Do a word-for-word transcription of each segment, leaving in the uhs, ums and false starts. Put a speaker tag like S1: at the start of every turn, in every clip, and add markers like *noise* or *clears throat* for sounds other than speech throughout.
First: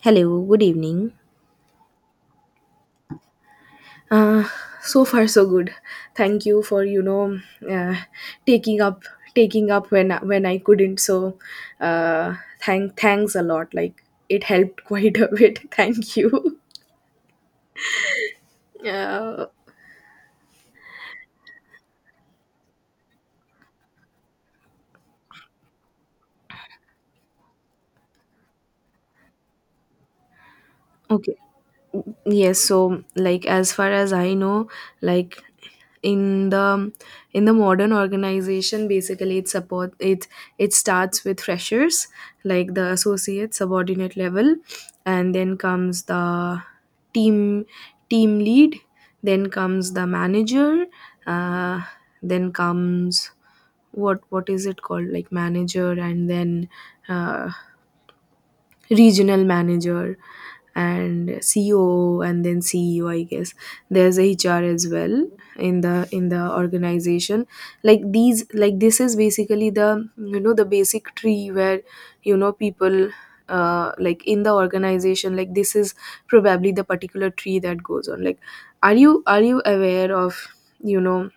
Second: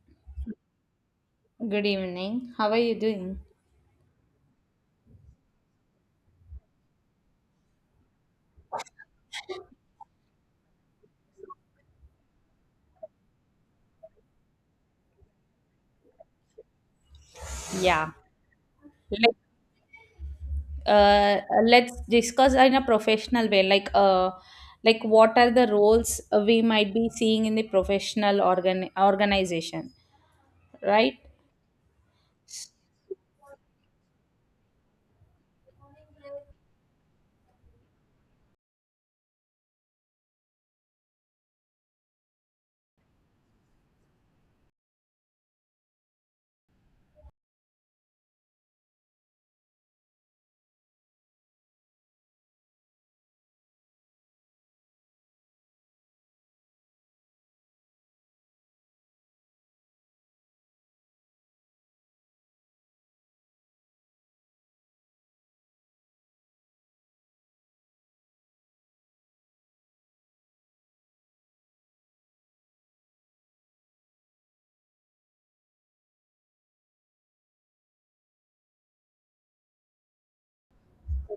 S1: Hello, good evening.
S2: Good evening. How are you doing?
S1: Uh, so far so good. Thank you for you know uh, taking up taking up when when I couldn't. So uh, thank thanks a lot. Like it helped *laughs* quite a bit. *laughs* Thank you.
S2: Yeah. Like
S1: Uh,
S2: uh let's discuss in a professional way. Like uh like what are the roles we might be seeing in the professional organ organization, right?
S1: okay. Yes, so like as far as I know, like in the in the modern organization, basically it support it it starts with freshers, like the associate subordinate level, and then comes the team team lead, then comes the manager, uh, then comes, what what is it called, like manager, and then uh, regional manager and C O O and then C E O, I guess. There's H R as well in the in the organization. Like these, like this is basically the, you know, the basic tree where, you know, people, uh, like in the organization, like this is probably the particular tree that goes on. Like, are you are you aware of, you know,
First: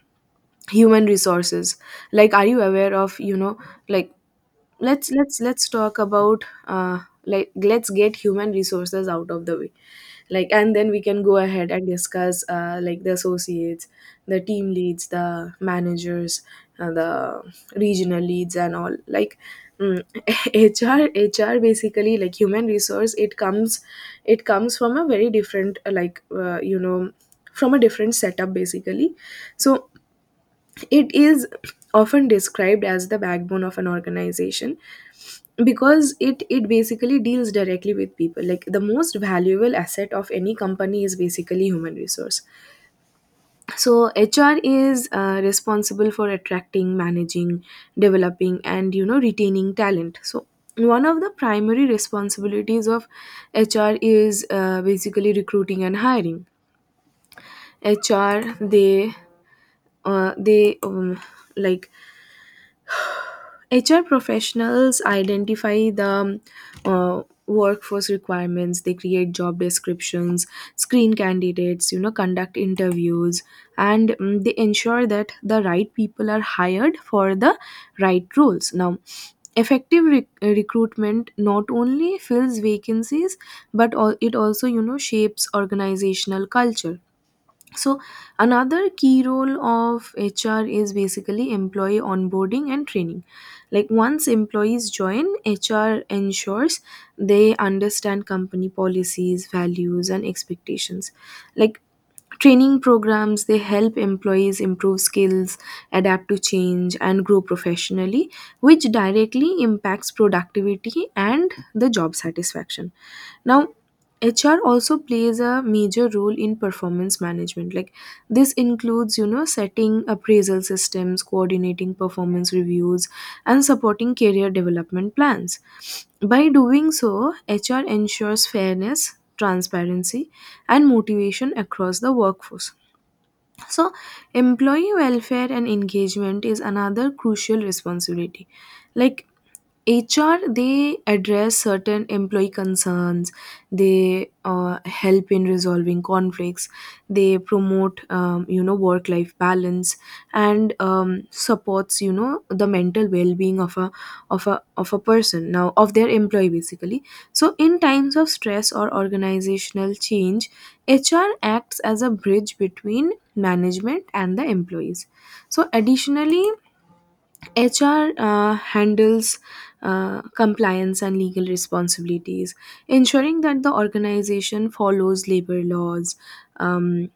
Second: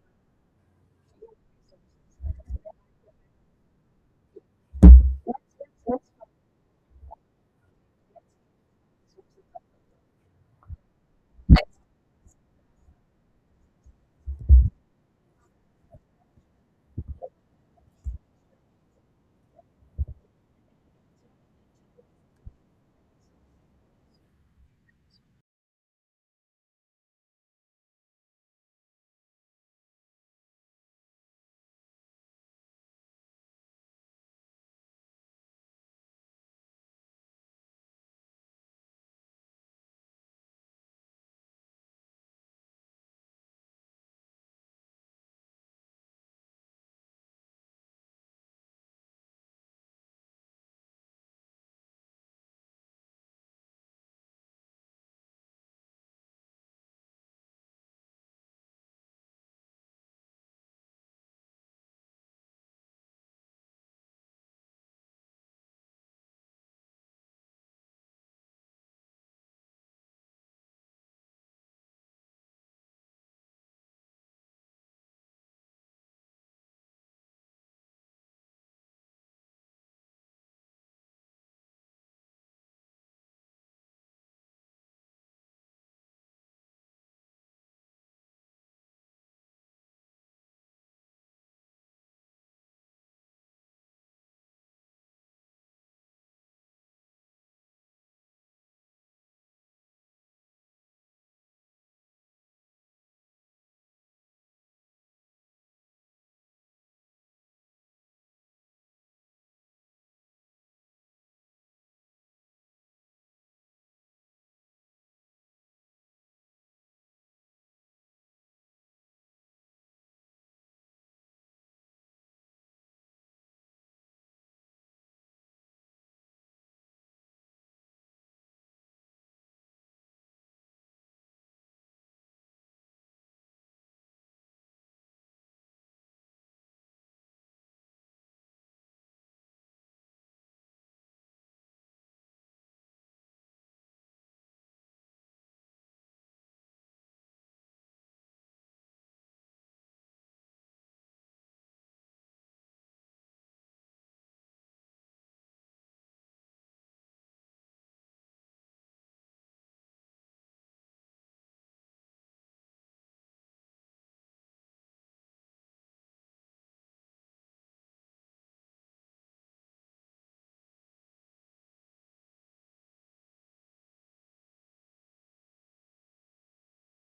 S1: human resources? Like, are you aware of, you know, like, let's let's let's talk about, uh like, let's get human resources out of the way, like, and then we can go ahead and discuss, uh, like the associates, the team leads, the managers, and the regional leads and all. Like, mm, *laughs* hr HR basically, like human resource, it comes, it comes from a very different, uh, like uh, you know, from a different setup, basically. So it is often described as the backbone of an organization, because it it basically deals directly with people. Like the most valuable asset of any company is basically human resource. So HR is, uh, responsible for attracting, managing, developing, and, you know, retaining talent. So one of the primary responsibilities of HR is, uh, basically recruiting and hiring. hr they uh, they um, like H R professionals identify the, uh, workforce requirements. They create job descriptions, screen candidates, you know, conduct interviews, and, mm, they ensure that the right people are hired for the right roles. Now, effective rec- recruitment not only fills vacancies, but al- it also, you know, shapes organizational culture. So another key role of H R is basically employee onboarding and training. Like, once employees join, H R ensures they understand company policies, values, and expectations. Like, training programs, they help employees improve skills, adapt to change, and grow professionally, which directly impacts productivity and the job satisfaction. Now, H R also plays a major role in performance management. Like, this includes, you know, setting appraisal systems, coordinating performance reviews, and supporting career development plans. By doing so, H R ensures fairness, transparency, and motivation across the workforce. So, employee welfare and engagement is another crucial responsibility. Like, H R, they address certain employee concerns. They, uh, help in resolving conflicts. They promote, um, you know, work life balance, and, um, supports, you know, the mental well being of a of a of a person, now, of their employee, basically. So in times of stress or organizational change, H R acts as a bridge between management and the employees. So, additionally, H R, uh, handles, uh, compliance and legal responsibilities, ensuring that the organization follows labor laws, um,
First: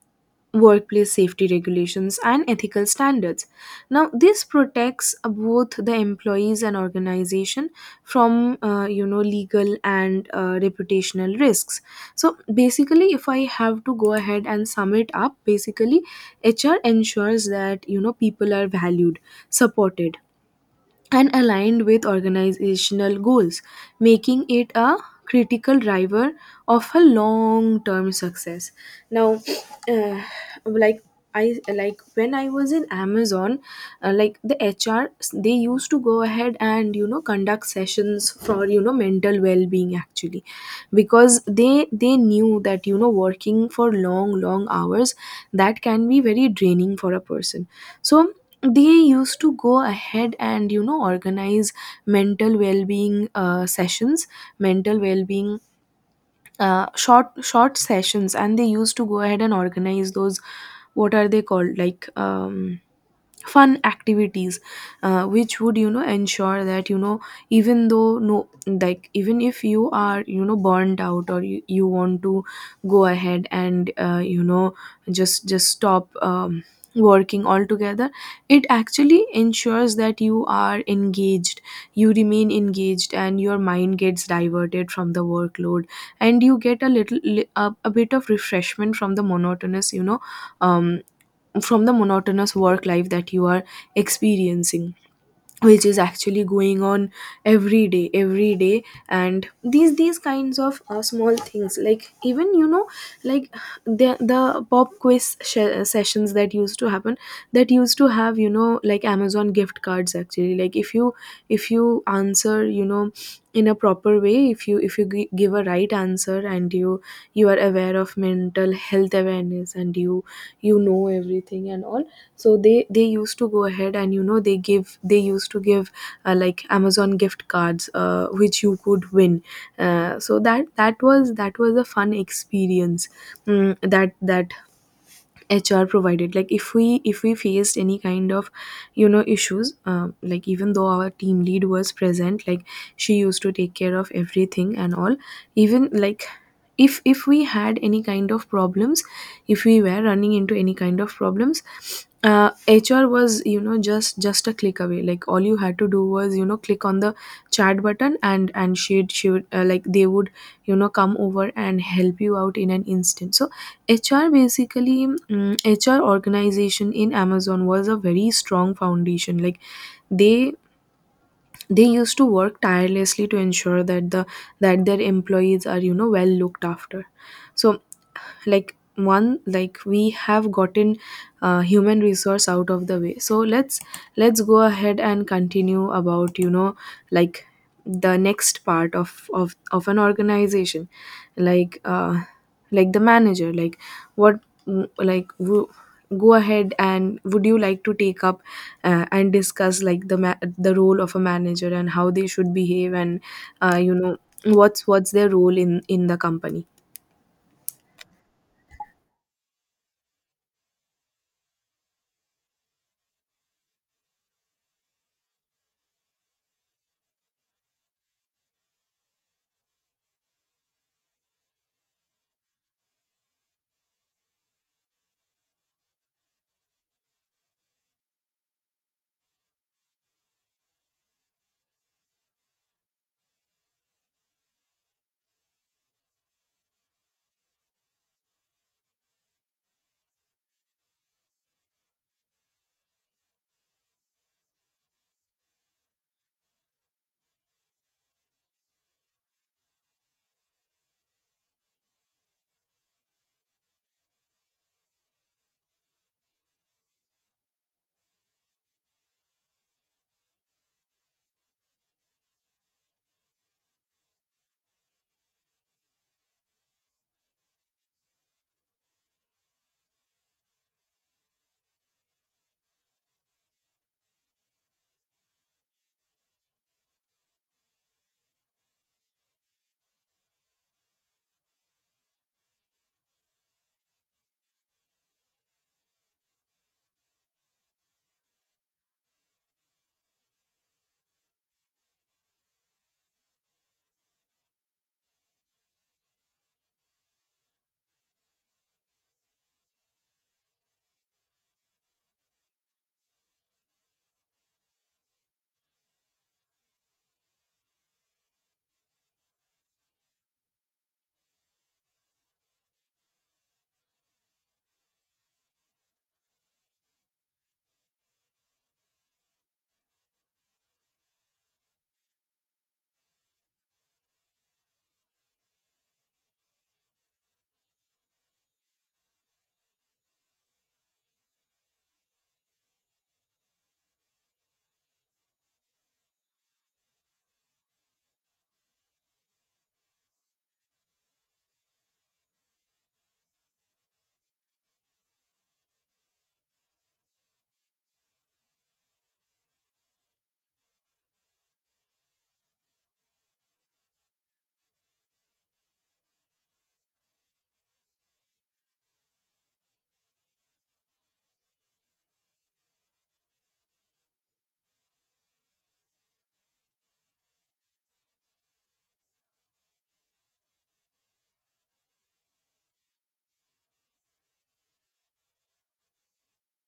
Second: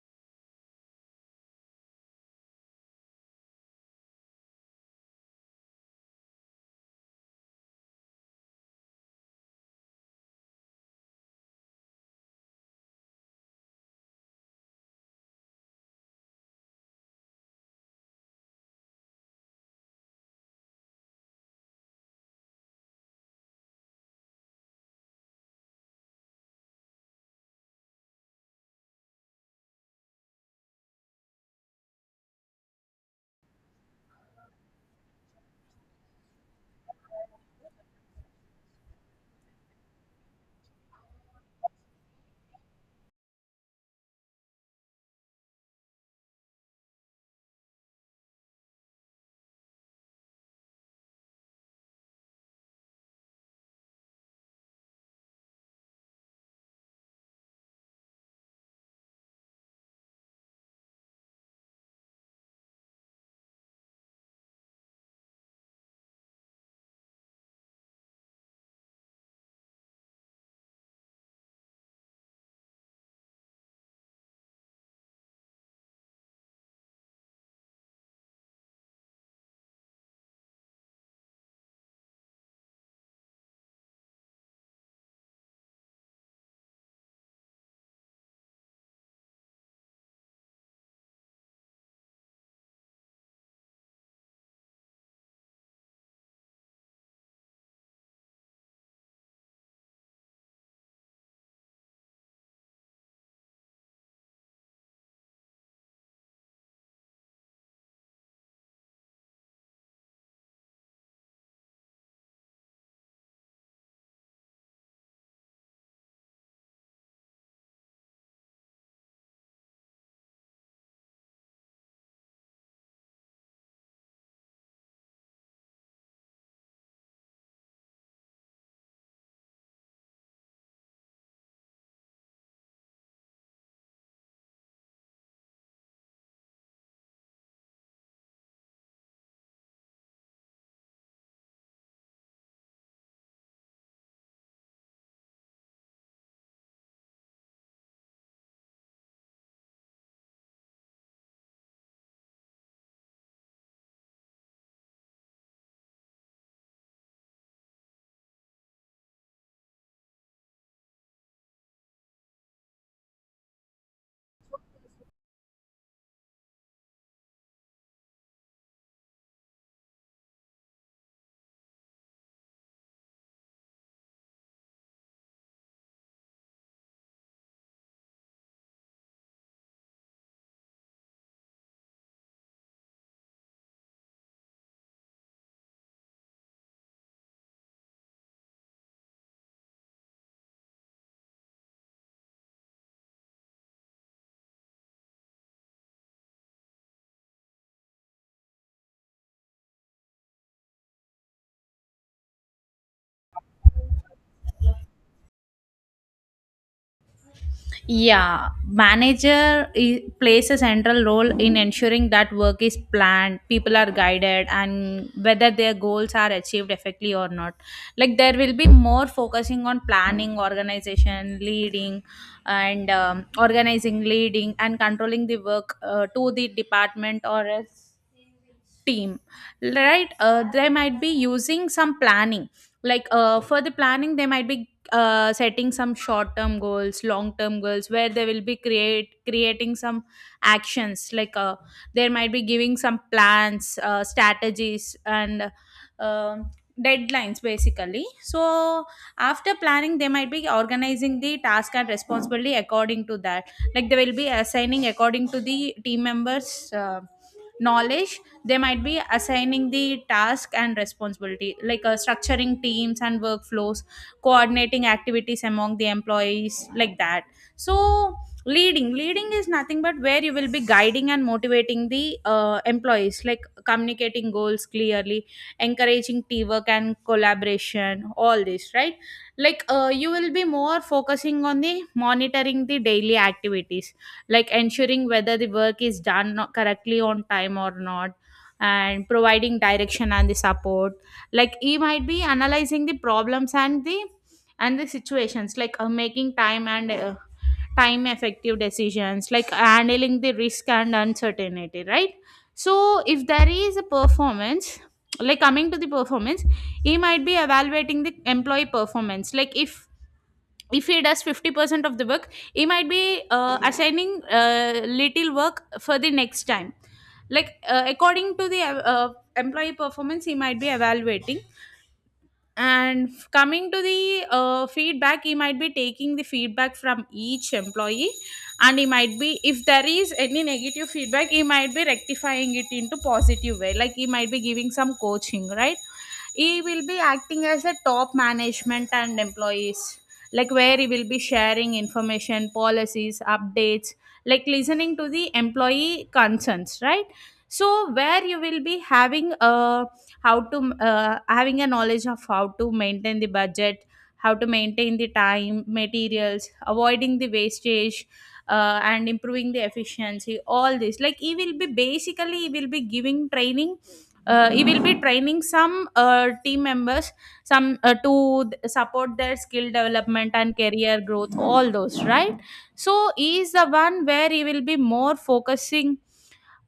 S1: workplace safety regulations, and ethical standards. Now, this protects both the employees and organization from, uh, you know, legal and, uh, reputational risks. So, basically, if I have to go ahead and sum it up, basically, H R ensures that, you know, people are valued, supported, and aligned with organizational goals, making it a critical driver of a long-term success. Now, uh, like I like, when I was in Amazon, uh, like the H R, they used to go ahead and, you know, conduct sessions for, you know, mental well-being, actually, because they they knew that, you know, working for long long hours, that can be very draining for a person. So they used to go ahead and, you know, organize mental well-being, uh, sessions, mental well-being uh, short short sessions, and they used to go ahead and organize those, what are they called, like, um fun activities, uh, which would, you know, ensure that, you know, even though no, like, even if you are, you know, burnt out or you, you want to go ahead and, uh, you know, just just stop, um, working altogether, it actually ensures that you are engaged, you remain engaged, and your mind gets diverted from the workload, and you get a little li- a, a bit of refreshment from the monotonous, you know um from the monotonous work life that you are experiencing, which is actually going on every day every day. And these these kinds of, uh, small things, like, even, you know, like, the the pop quiz sh- sessions that used to happen, that used to have, you know, like Amazon gift cards, actually. Like, if you, if you answer, you know, in a proper way, if you, if you gi- give a right answer, and you you are aware of mental health awareness, and you you know everything and all, so they they used to go ahead and, you know, they give they used to give, uh, like Amazon gift cards, uh, which you could win. Uh, so that that was, that was a fun experience, mm, that that HR provided. Like, if we, if we faced any kind of, you know, issues, um, like, even though our team lead was present, like, she used to take care of everything and all, even like, if if we had any kind of problems, if we were running into any kind of problems, uh, HR was, you know, just just a click away. Like, all you had to do was, you know, click on the chat button, and and she'd, she would uh, like they would, you know, come over and help you out in an instant. So H R basically, mm, H R organization in Amazon was a very strong foundation. Like, they they used to work tirelessly to ensure that the that their employees are, you know, well looked after. So, like one like we have gotten, uh, human resource out of the way, so let's let's go ahead and continue about, you know, like the next part of of of an organization, like, uh like the manager. Like, what, like, who- go ahead, and would you like to take up, uh, and discuss, like, the ma- the role of a manager and how they should behave, and, uh, you know, what's what's their role in in the company?
S2: Yeah, manager i- plays a central role in ensuring that work is planned, people are guided, and whether their goals are achieved effectively or not. Like there will be more focusing on planning, organization, leading, and um, organizing, leading, and controlling the work uh, to the department or else team, right. Uh, they might be using some planning, like uh, for the planning they might be uh, setting some short term goals, long term goals, where they will be create creating some actions, like uh, there might be giving some plans, uh, strategies and um deadlines basically. So after planning they might be organizing the task and responsibility according to that. Like, they will be assigning according to the team members' uh, knowledge. They might be assigning the task and responsibility like uh, structuring teams and workflows, coordinating activities among the employees like that. So leading leading is nothing but where you will be guiding and motivating the uh, employees, like communicating goals clearly, encouraging teamwork and collaboration, all this, right. Like uh, you will be more focusing on the monitoring the daily activities, like ensuring whether the work is done not- correctly on time or not, and providing direction and the support. Like, he might be analyzing the problems and the and the situations, like uh, making time and uh, time effective decisions, like handling the risk and uncertainty, right. So if there is a performance, like coming to the performance, he might be evaluating the employee performance. Like if if he does fifty percent of the work, he might be uh, assigning uh, little work for the next time. Like uh, according to the uh, employee performance he might be evaluating. And f- coming to the uh, feedback, he might be taking the feedback from each employee. And he might be, if there is any negative feedback, he might be rectifying it into positive way, like he might be giving some coaching, right. He will be acting as a top management and employees, like where he will be sharing information, policies, updates, like listening to the employee concerns, right. So where you will be having a how to uh, having a knowledge of how to maintain the budget, how to maintain the time, materials, avoiding the wastage, uh, and improving the efficiency, all this. Like he will be basically, he will be giving training, uh, he will be training some uh, team members, some uh, to th- support their skill development and career growth, all those, right. So he is the one where he will be more focusing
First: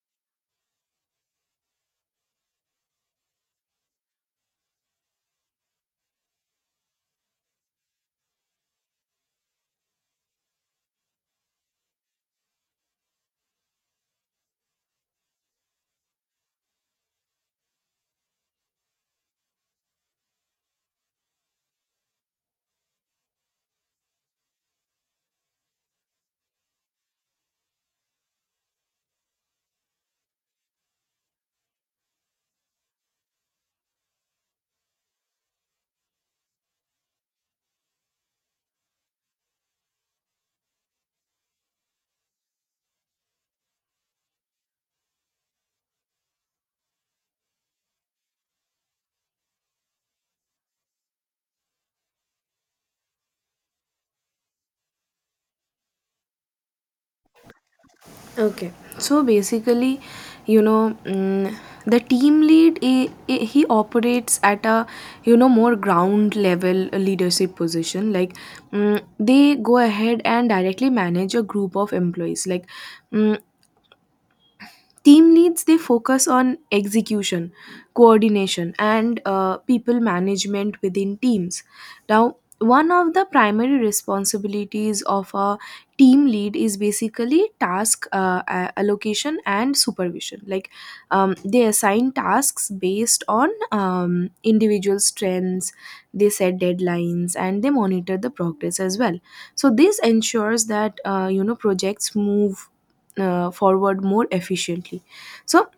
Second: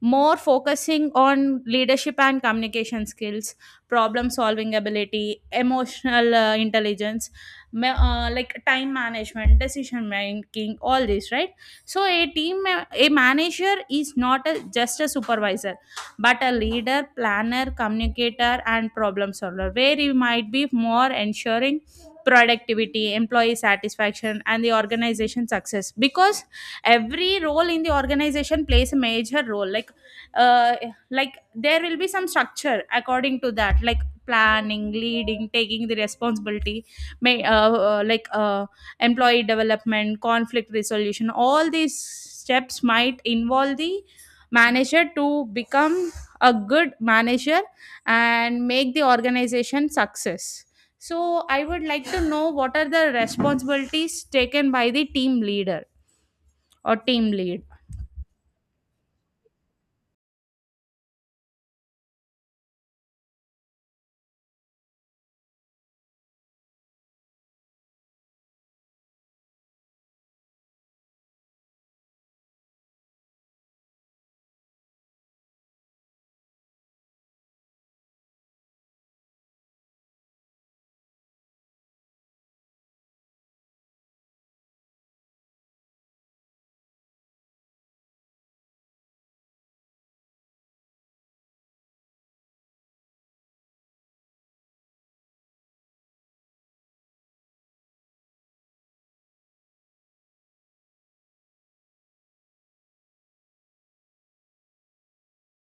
S2: more focusing on leadership and communication skills, problem solving ability, emotional uh, intelligence, ma- uh, like time management, decision making, all this, right. So a team ma- a manager is not a, just a supervisor, but a leader, planner, communicator and problem solver, where you might be more ensuring productivity, employee satisfaction and the organization success, because every role in the organization plays a major role. Like uh, like there will be some structure according to that, like planning, leading, taking the responsibility, may uh, uh, like uh, employee development, conflict resolution, all these steps might involve the manager to become a good manager and make the organization success. So I would like to know what are the responsibilities taken by the team leader or team lead.
S1: Okay. So basically, you know, mm, the team lead, he, he operates at a, you know, more ground level leadership position. Like, mm, they go ahead and directly manage a group of employees. Like, mm, team leads, they focus on execution, coordination, and, uh, people management within teams. Now, one of the primary responsibilities of a team lead is basically task, uh, a- allocation and supervision. Like, um, they assign tasks based on, um, individual strengths, they set deadlines, and they monitor the progress as well. So this ensures that, uh, you know, projects move, uh, forward more efficiently. So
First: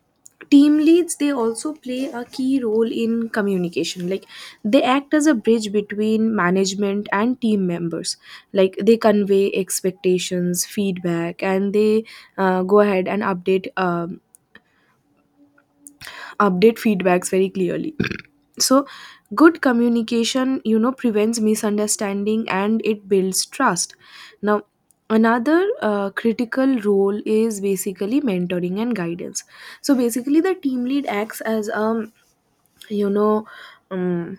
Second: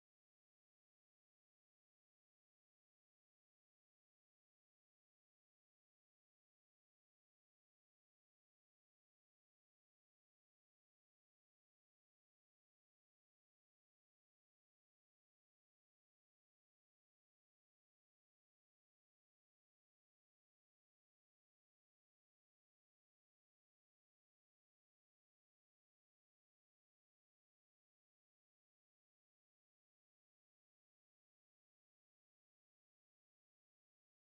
S1: team leads, they also play a key role in communication. Like, they act as a bridge between management and team members. Like, they convey expectations, feedback, and they, uh, go ahead and update, um, update feedbacks very clearly. So good communication, you know, prevents misunderstanding and it builds trust. Now, another, uh, critical role is basically mentoring and guidance. So basically, the team lead acts as, um you know um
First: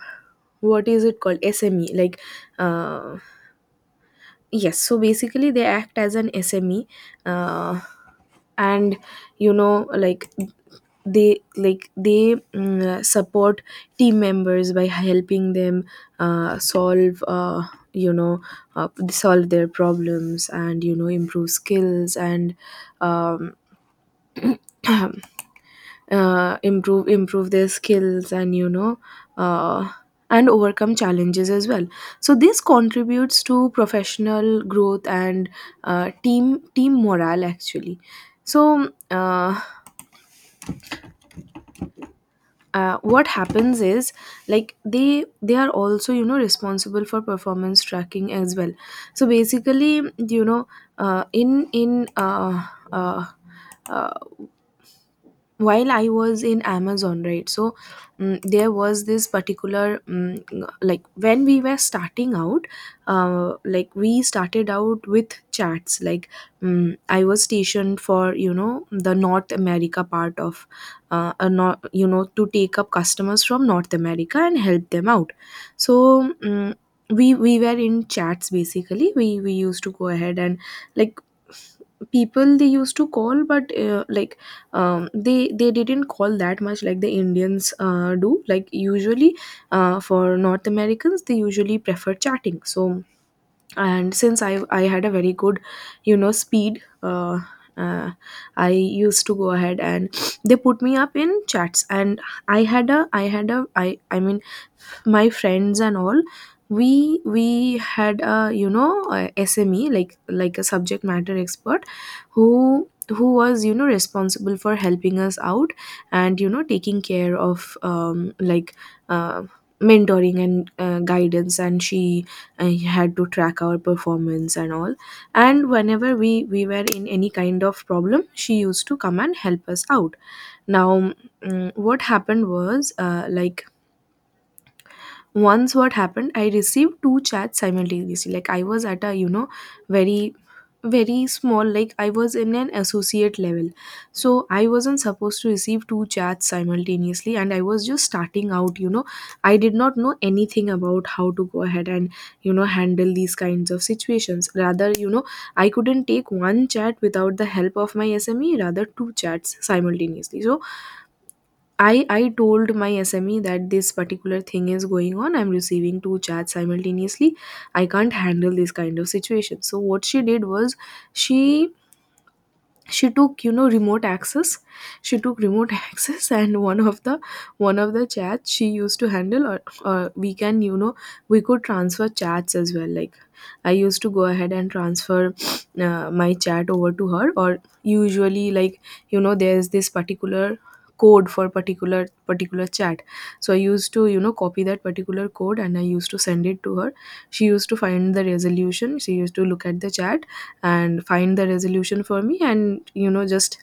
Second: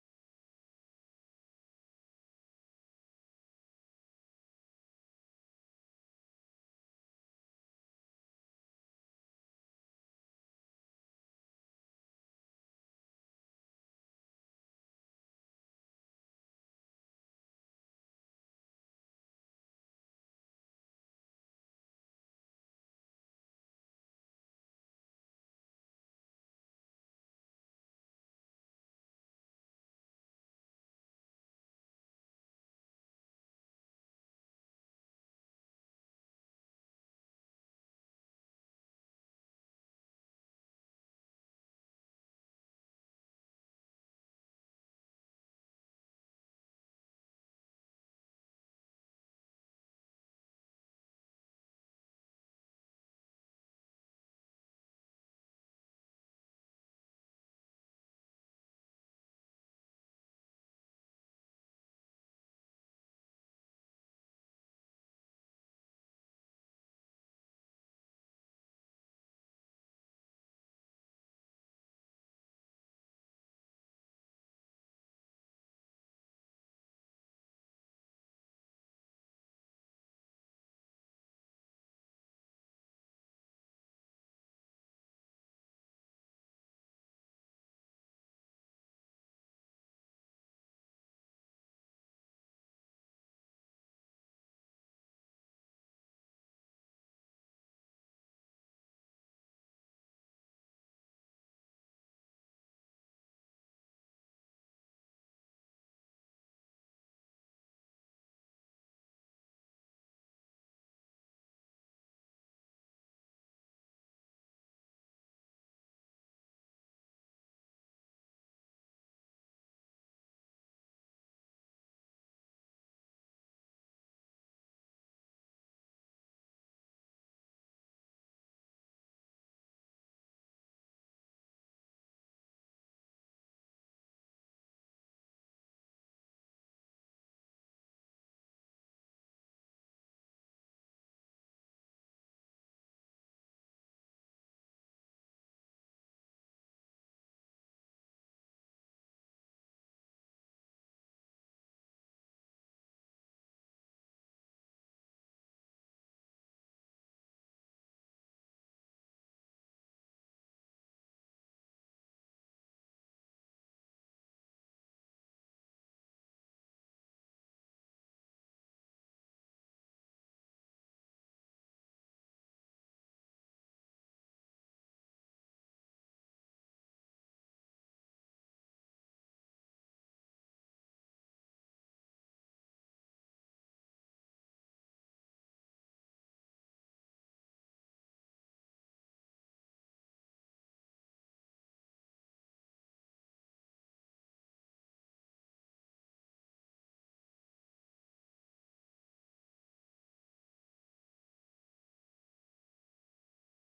S1: what is it called, SME, like, uh yes, so basically they act as an SME, uh and you know like they like they mm, support team members by helping them, uh, solve uh, you know uh, solve their problems, and, you know, improve skills, and, um, *clears throat* uh, improve improve their skills, and, you know, uh, and overcome challenges as well. So this contributes to professional growth and, uh, team team morale, actually. So, uh, uh, what happens is, like, they they are also, you know, responsible for performance tracking as well. So basically, you know, uh, in in uh, uh, uh, while I was in Amazon, right, so, mm there was this particular, mm like, when we were starting out, uh, like, we started out with chats. Like, mm I was stationed for, you know, the North America part of, uh, a not you know, to take up customers from North America and help them out. So, mm we we were in chats, basically. We we used to go ahead and, like, people, they used to call, but, uh, like um, they they didn't call that much like the Indians, uh, do. Like, usually, uh, for North Americans, they usually prefer chatting. So, and since I I had a very good, you know, speed. Uh, uh, I used to go ahead and they put me up in chats, and I had a I had a I I mean my friends and all, we we had a you know a sme, like like a subject matter expert who who was, you know, responsible for helping us out and, you know, taking care of um, like uh, mentoring and uh, guidance. And she uh, had to track our performance and all, and whenever we we were in any kind of problem, she used to come and help us out. Now, mm, what happened was, uh, like, once what happened, I received two chats simultaneously. Like I was at a, you know, very very small, like I was in an associate level, so I wasn't supposed to receive two chats simultaneously, and I was just starting out, you know. I did not know anything about how to go ahead and, you know, handle these kinds of situations. Rather, you know, I couldn't take one chat without the help of my sme, rather two chats simultaneously. So I, I told my S M E that this particular thing is going on. I'm receiving two chats simultaneously. I can't handle this kind of situation. So what she did was she she took, you know, remote access. She took remote *laughs* access, and one of the one of the chats she used to handle. or, or we can, you know, we could transfer chats as well. Like I used to go ahead and transfer uh, my chat over to her. Or usually, like, you know, there's this particular code for particular particular chat, so I used to, you know, copy that particular code and I used to send it to her. She used to find the resolution, she used to look at the chat and find the resolution for me, and, you know, just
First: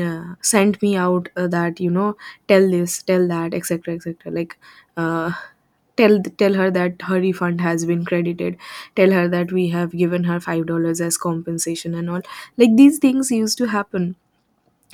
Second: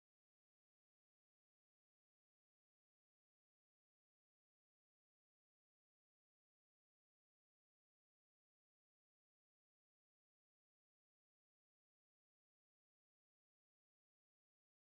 S1: uh, send me out, uh, that, you know, tell this, tell that, etc, etc. Like uh, tell tell her that her refund has been credited, tell her that we have given her five dollars as compensation and all. Like these things used to happen.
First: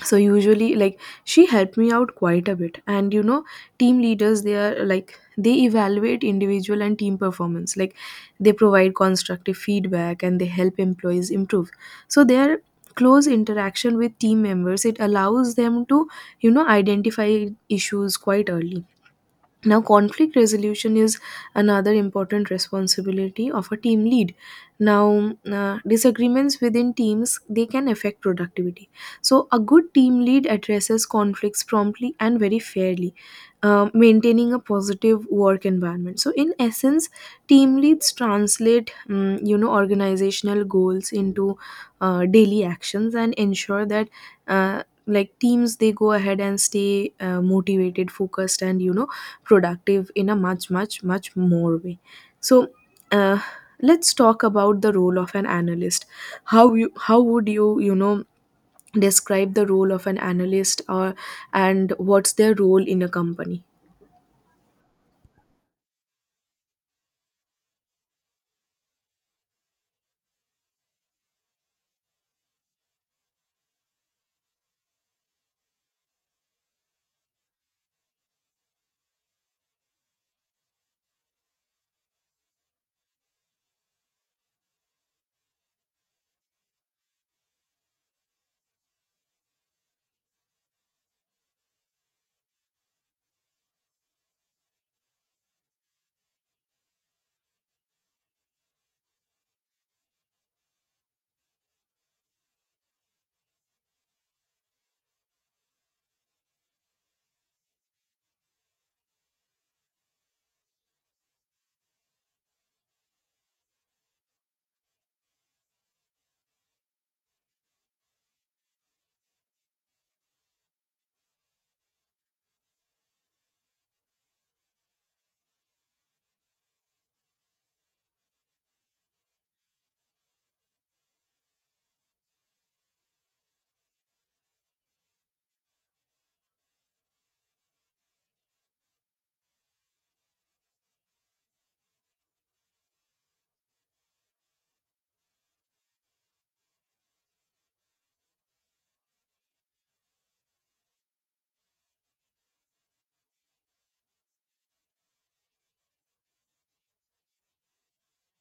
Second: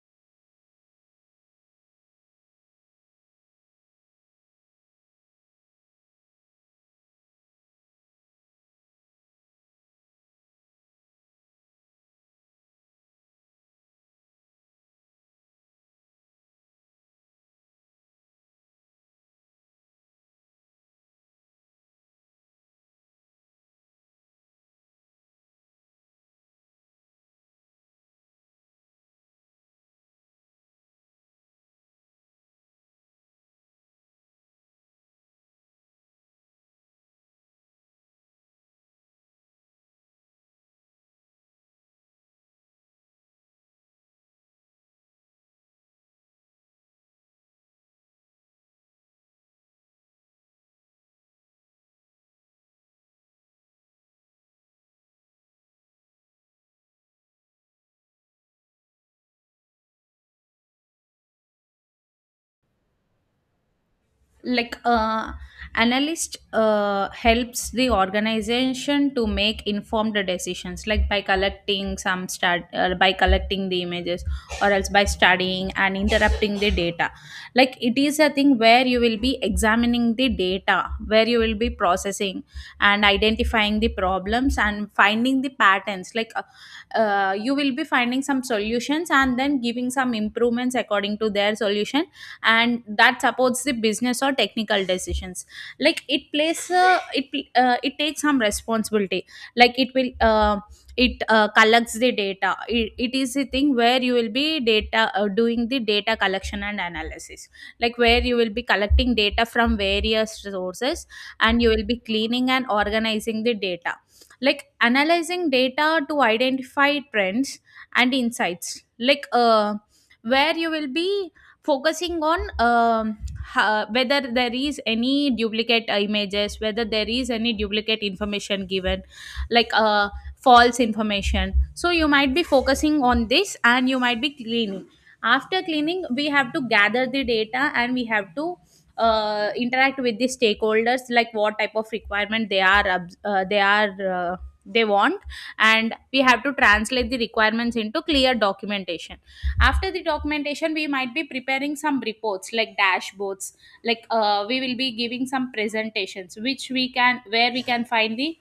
S1: So usually, like, she helped me out quite a bit. And, you know, team leaders, they are like, they evaluate individual and team performance, like they provide constructive feedback and they help employees improve. So their close interaction with team members, it allows them to, you know, identify issues quite early. Now, conflict resolution is another important responsibility of a team lead. Now, uh, disagreements within teams, they can affect productivity. So a good team lead addresses conflicts promptly and very fairly, uh, maintaining a positive work environment. So in essence, team leads translate, mm, you know, organizational goals into uh, daily actions and ensure that uh, like teams, they go ahead and stay uh, motivated, focused, and, you know, productive in a much much much more way. So uh, let's talk about the role of an analyst. How you, how would you, you know, describe the role of an analyst, or, and what's their role in a company?
S2: like uh, Analyst uh, helps the organization to make informed decisions, like by collecting some stat uh, by collecting the images or else by studying and interrupting the data. Like it is a thing where you will be examining the data, where you will be processing and identifying the problems and finding the patterns, like uh, uh, you will be finding some solutions and then giving some improvements according to their solution, and that supports the business or technical decisions. Like it plays uh, it uh, it takes some responsibility. Like it will uh, it uh, collects the data. It, it is a thing where you will be data uh, doing the data collection and analysis, like where you will be collecting data from various sources, and you will be cleaning and organizing the data, like analyzing data to identify trends and insights. Like uh, where you will be focusing on um, ha- whether there is any duplicate images, whether there is any duplicate information given, like uh, false information. So you might be focusing on this and you might be cleaning. After cleaning, we have to gather the data and we have to uh, interact with the stakeholders, like what type of requirement they are obs- uh, they are uh, they want, and we have to translate the requirements into clear documentation. After the documentation we might be preparing some reports like dashboards. Like uh, we will be giving some presentations, which we can, where we can find the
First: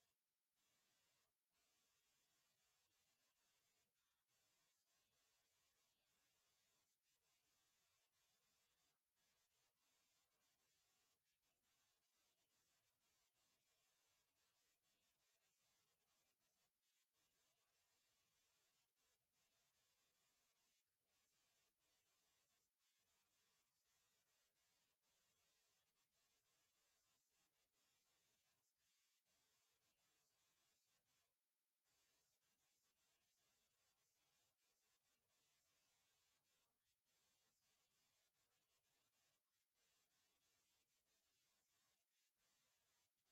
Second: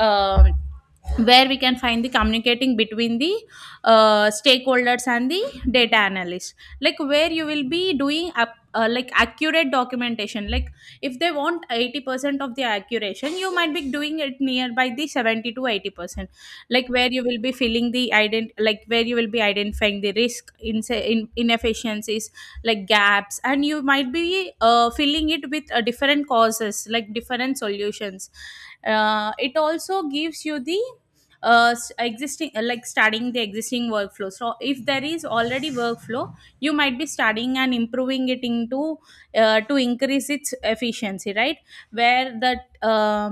S2: um where we can find the communicating between the uh, stakeholders and the data analyst. Like where you will be doing up uh, like accurate documentation. Like if they want eighty percent of the accuracy, you might be doing it nearby the seventy to eighty percent. Like where you will be feeling the ident like where you will be identifying the risk in, in inefficiencies, like gaps, and you might be uh, filling it with uh, different causes, like different solutions. Uh, it also gives you the uh, s- existing uh, like studying the existing workflow. So if there is already workflow, you might be studying and improving it into uh, to increase its efficiency, right. Where that uh,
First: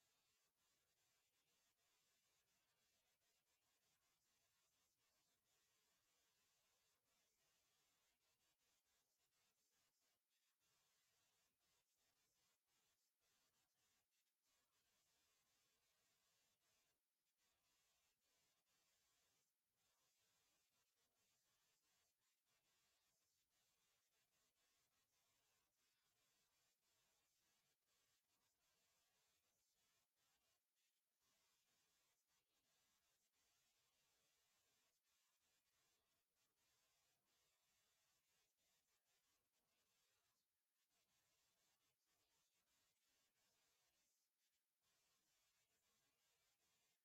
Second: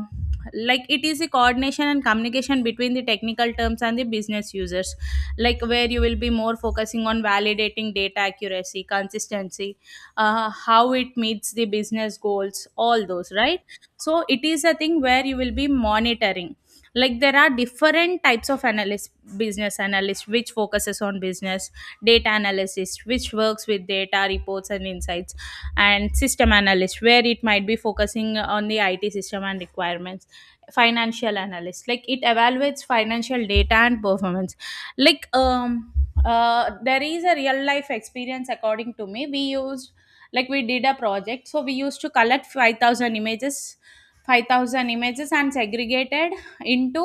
S2: like it is a coordination and communication between the technical terms and the business users, like where you will be more focusing on validating data accuracy, consistency, uh, how it meets the business goals, all those, right. So it is a thing where you will be monitoring, like there are different types of analyst: business analyst which focuses on business, data analysis which works with data reports and insights, and system analyst where it might be focusing on the I T system and requirements, financial analyst like it evaluates financial data and performance. Like um uh there is a real life experience. According to me, we used, like we did a project, so we used to collect five thousand images, five thousand images, and segregated into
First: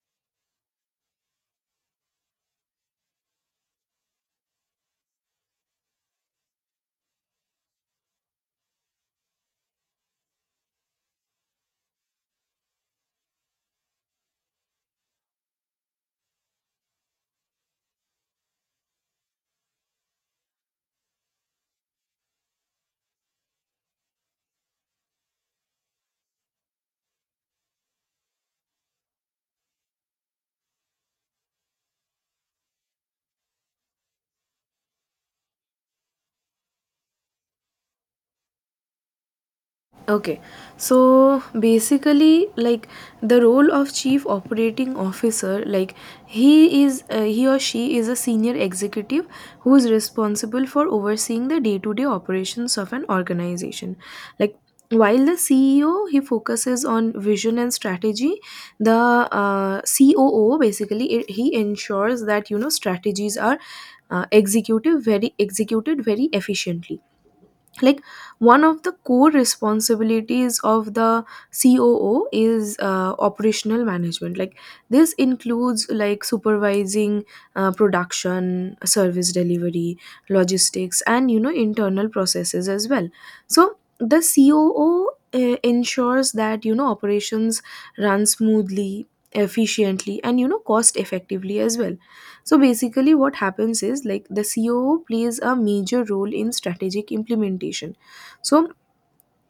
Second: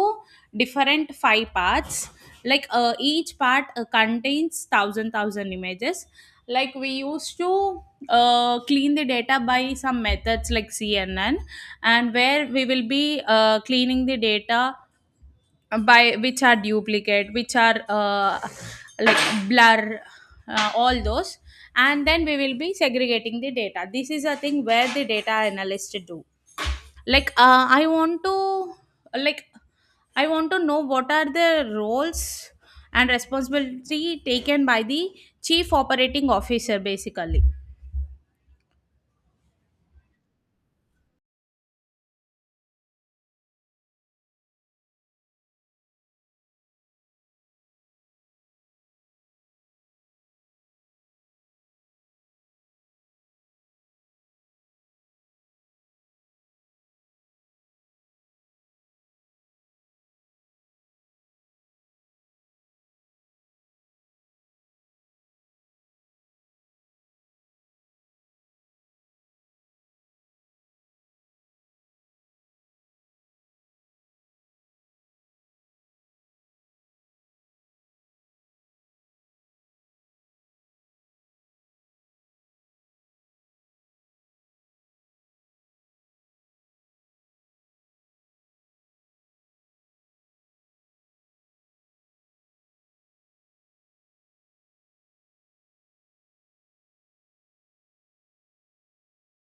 S2: different five parts. Like uh, each part uh, contains one thousand images. Like we used to uh, clean the data by some methods like cnn, and where we will be uh, cleaning the data by which are duplicate, which are uh, like blur, uh, all those, and then we will be segregating the data. This is a thing where the data analyst do. Like uh, i want to like I want to know what are the roles and responsibility taken by the chief operating officer basically.
S1: Okay, so basically, like, the role of chief operating officer, like, he is, uh, he or she is a senior executive who is responsible for overseeing the day-to-day operations of an organization. Like, while the C E O, he focuses on vision and strategy, the uh, C O O, basically, it, he ensures that, you know, strategies are uh, executive very executed very efficiently. Like, one of the core responsibilities of the coo is uh, operational management. Like this includes, like, supervising uh, production, service delivery, logistics, and, you know, internal processes as well. So the coo uh, ensures that, you know, operations run smoothly, efficiently, and, you know, cost effectively as well. So basically, what happens is, like, the C O O plays a major role in strategic implementation. So,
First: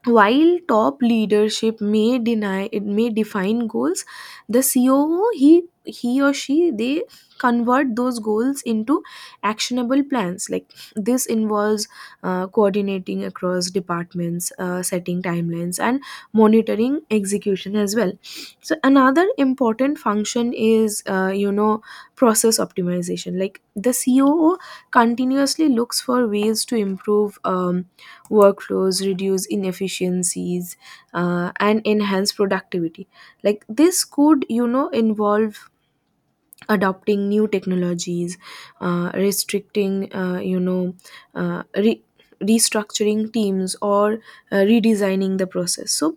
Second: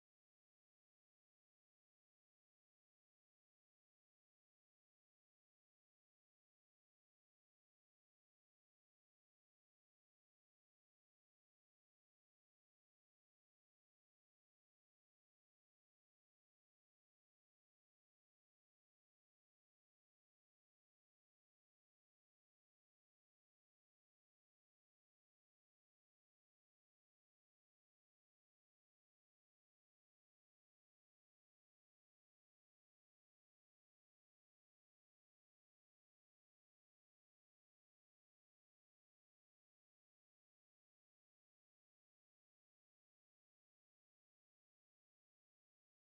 S1: while top leadership may deny, it may define goals, the coo, he he or she, they convert those goals into actionable plans. Like, this involves uh, coordinating across departments, uh, setting timelines and monitoring execution as well. So another important function is, uh, you know, process optimization. Like, the coo continuously looks for ways to improve um, workflows, reduce inefficiencies, uh, and enhance productivity. Like this could, you know, involve adopting new technologies, uh, restricting, uh, you know, uh, re- restructuring teams, or uh, redesigning the process. So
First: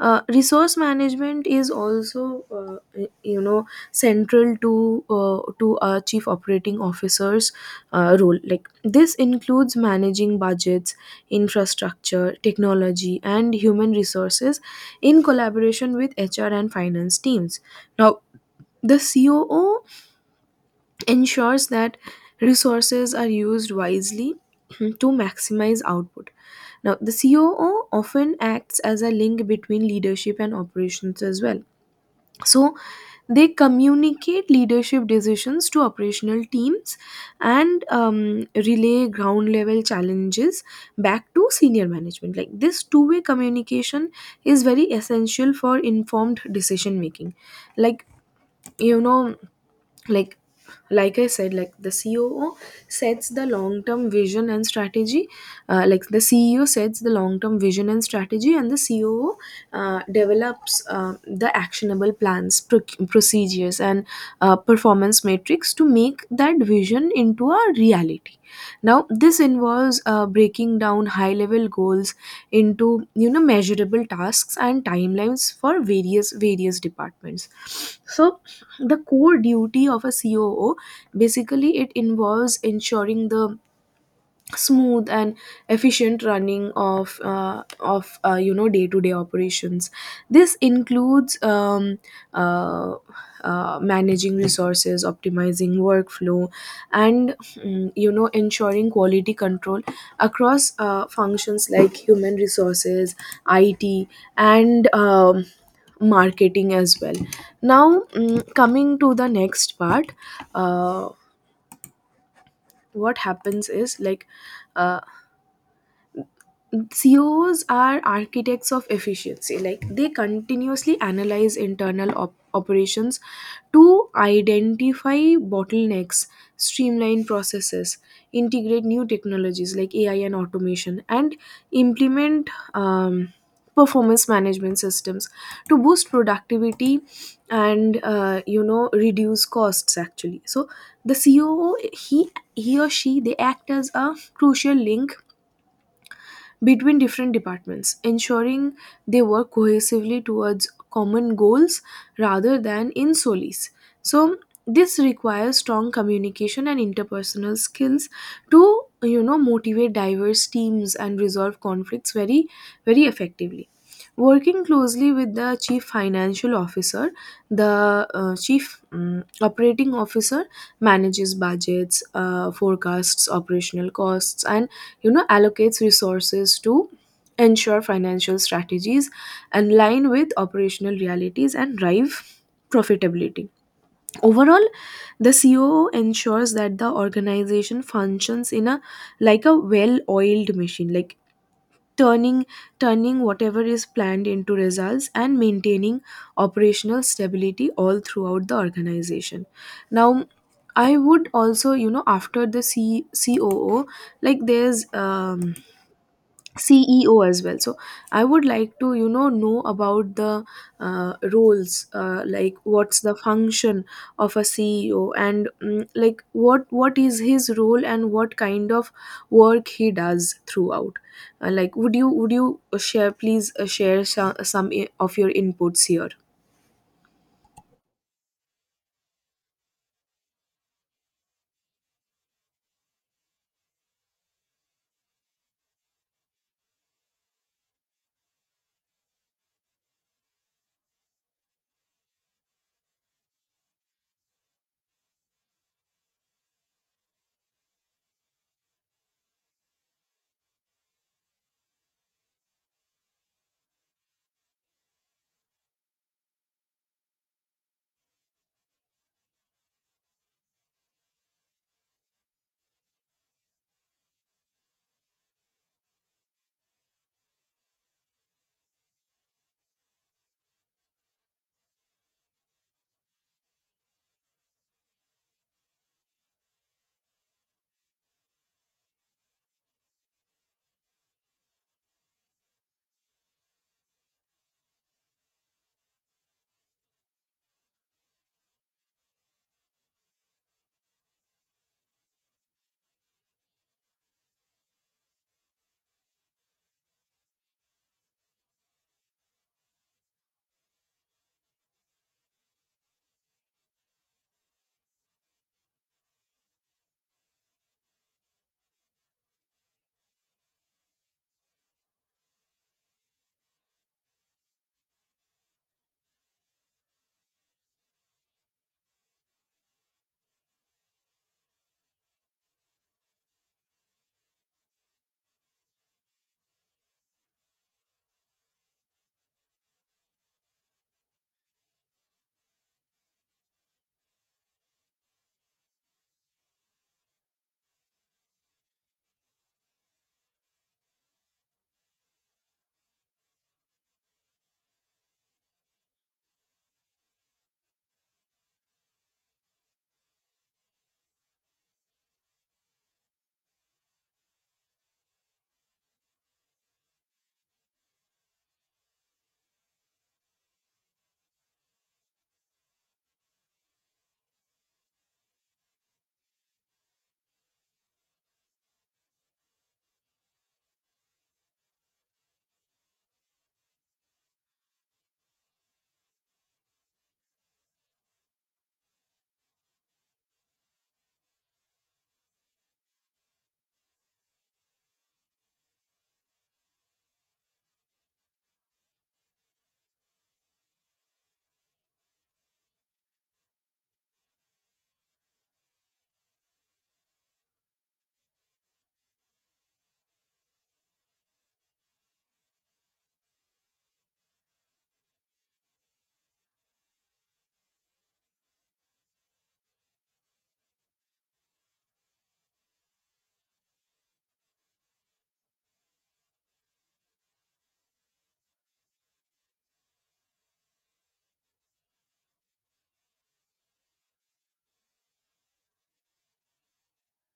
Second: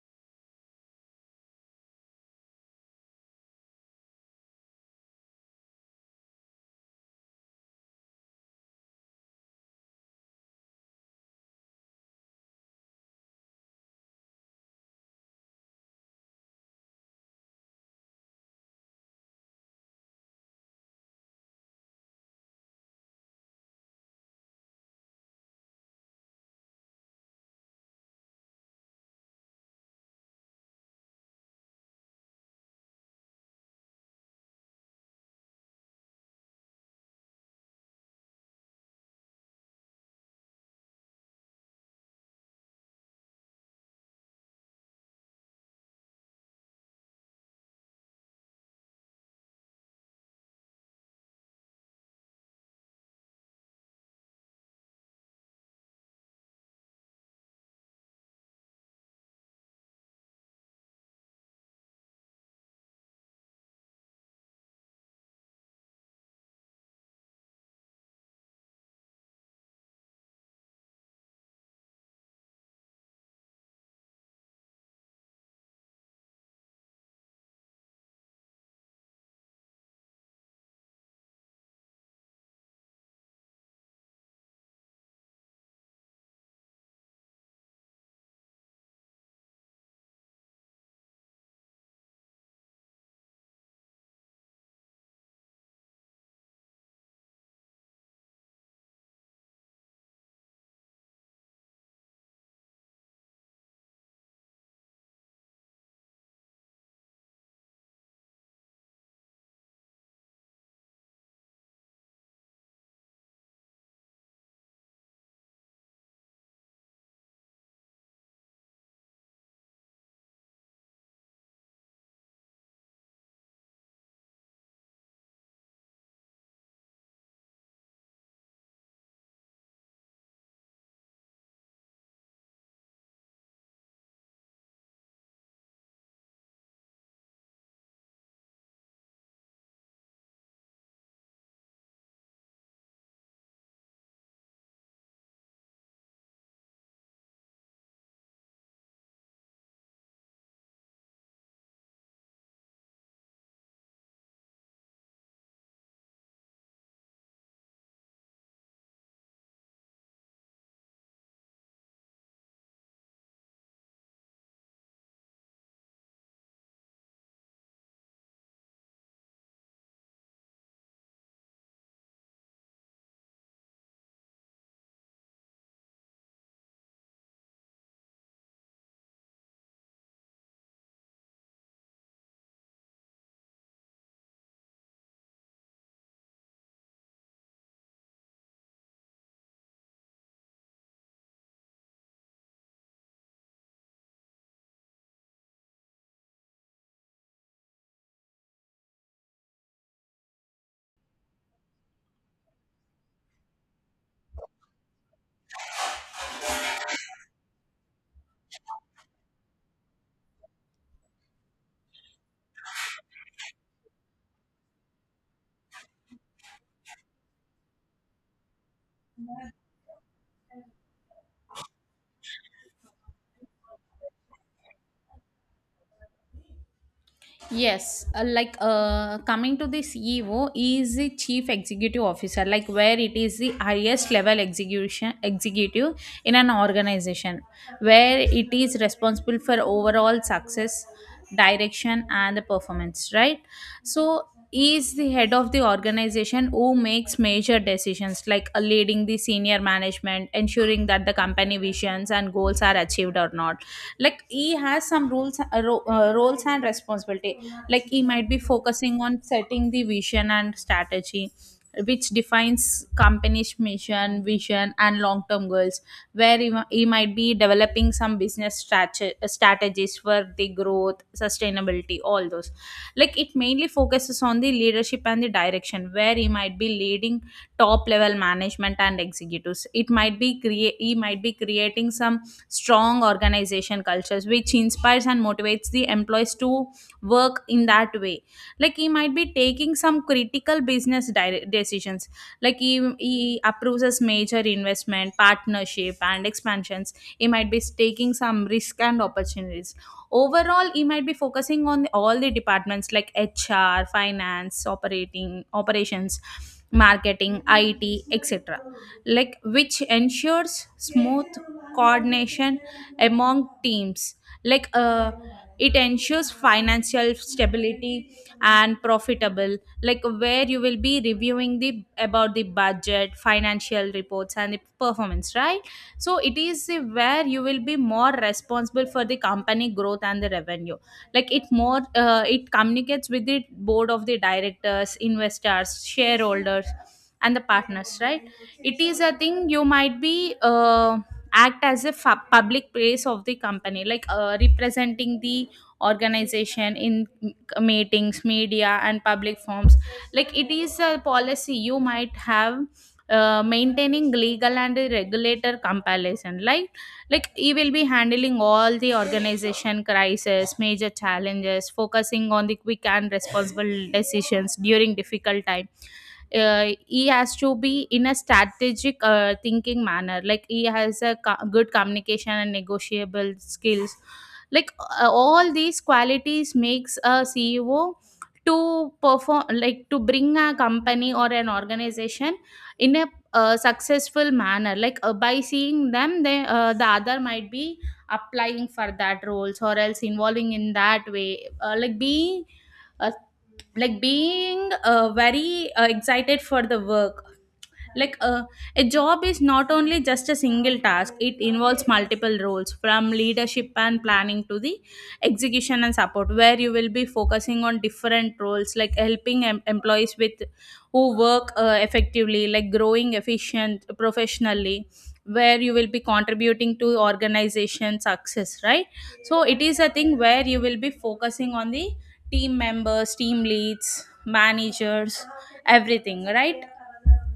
S1: uh, resource management is also, uh, you know, central to uh, to a chief operating officer's uh, role. Like this includes managing budgets, infrastructure, technology, and human resources, in collaboration with hr and finance teams. Now, the coo ensures that resources are used wisely *clears throat* to maximize output. Now, the C O O often acts as a link between leadership and operations as well. So they communicate leadership decisions to operational teams, and um, relay ground level challenges back to senior management. Like, this two way communication is very essential for informed decision making. Like, you know, like like I said, like, the coo sets the long term vision and strategy, uh, like the ceo sets the long term vision and strategy, and the coo uh, develops uh, the actionable plans, proc- procedures, and uh, performance metrics to make that vision into a reality. Now this involves uh, breaking down high level goals into, you know, measurable tasks and timelines for various various departments. So the core duty of a coo, basically, it involves ensuring the smooth and efficient running of uh, of uh, you know, day to day operations. This includes um, uh, uh, managing resources, optimizing workflow, and, mm, you know, ensuring quality control across uh, functions like human resources, it, and um, marketing as well. Now, mm, coming to the next part, uh, what happens is, like, uh, C E Os are architects of efficiency. Like they continuously analyze internal op- operations to identify bottlenecks, streamline processes, integrate new technologies like A I and automation, and implement um, performance management systems to boost productivity and, uh, you know, reduce costs. Actually, so the C E O, he he or she, they act as a crucial link between different departments, ensuring they work cohesively towards common goals rather than in solis. So this requires strong communication and interpersonal skills to, you know, motivate diverse teams and resolve conflicts very very effectively. Working closely with the chief financial officer, the uh, chief, um, operating officer manages budgets, uh, forecasts operational costs, and, you know, allocates resources to ensure financial strategies align with operational realities and drive profitability. Overall, the coo ensures that the organization functions in a, like, a well oiled machine. Like, turning turning whatever is planned into results and maintaining operational stability all throughout the organization. Now, I would also, you know, after the C- coo, like, there's um C E O as well. So I would like to, you know, know about the uh, roles, uh, like, what's the function of a C E O, and, mm, like, what what is his role and what kind of work he does throughout. Uh, like, would you would you share, please, uh, share some, some i- of your inputs here?
S2: Yes, uh, like uh, coming to the C E O. Is the chief executive officer, like where it is the highest level execution executive in an organization, where it is responsible for overall success, direction, and the performance, right. So is the head of the organization who makes major decisions, like uh, leading the senior management, ensuring that the company visions and goals are achieved or not. Like he has some rules uh, ro- uh, roles and responsibility. Like he might be focusing on setting the vision and strategy, which defines company's mission, vision and long term goals, where he, mi- he might be developing some business strate- strategies for the growth, sustainability, all those. Like it mainly focuses on the leadership and the direction, where he might be leading top level management and executives. It might be create he might be creating some strong organization cultures, which inspires and motivates the employees to work in that way. Like he might be taking some critical business dire- decisions. Like he, he approves as major investment, partnership and expansions. He might be taking some risk and opportunities. Overall, he might be focusing on all the departments like H R, finance, operating operations, marketing, I T, etc., like which ensures smooth coordination among teams. Like uh, it ensures financial stability and profitable, like where you will be reviewing the about the budget, financial reports and the performance, right. So it is the, where you will be more responsible for the company growth and the revenue. Like it more uh, it communicates with the board of the directors, investors, shareholders and the partners, right. It is a thing you might be uh, act as a fa- public place of the company, like uh, representing the organization in m- meetings, media and public forums. Like it is a policy, you might have uh, maintaining legal and regulator compilation. Like like he will be handling all the organization crisis, major challenges, focusing on the quick and responsible decisions during difficult time. Uh, he has to be in a strategic uh, thinking manner. Like he has a co- good communication and negotiable skills. Like uh, all these qualities makes a C E O to perform, like to bring a company or an organization in a uh, successful manner. Like uh, by seeing them, they uh, the other might be applying for that roles or else involving in that way. Uh, like being uh, like being uh, very uh, excited for the work. Like uh, a job is not only just a single task, it involves multiple roles from leadership and planning to the execution and support, where you will be focusing on different roles like helping em- employees with who work uh, effectively, like growing efficient professionally, where you will be contributing to organization success, right. So it is a thing where you will be focusing on the team members, team leads, managers, everything, right.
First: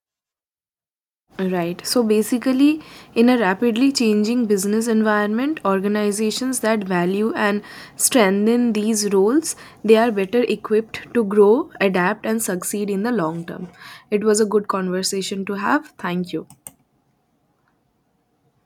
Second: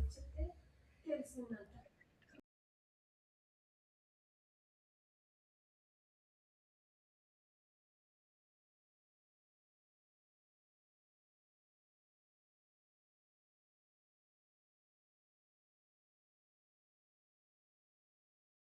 S1: Right. So basically, in a rapidly changing business environment, organizations that value and strengthen these roles, they are better equipped to grow, adapt, and succeed in the long term. It was a good conversation to have. Thank you.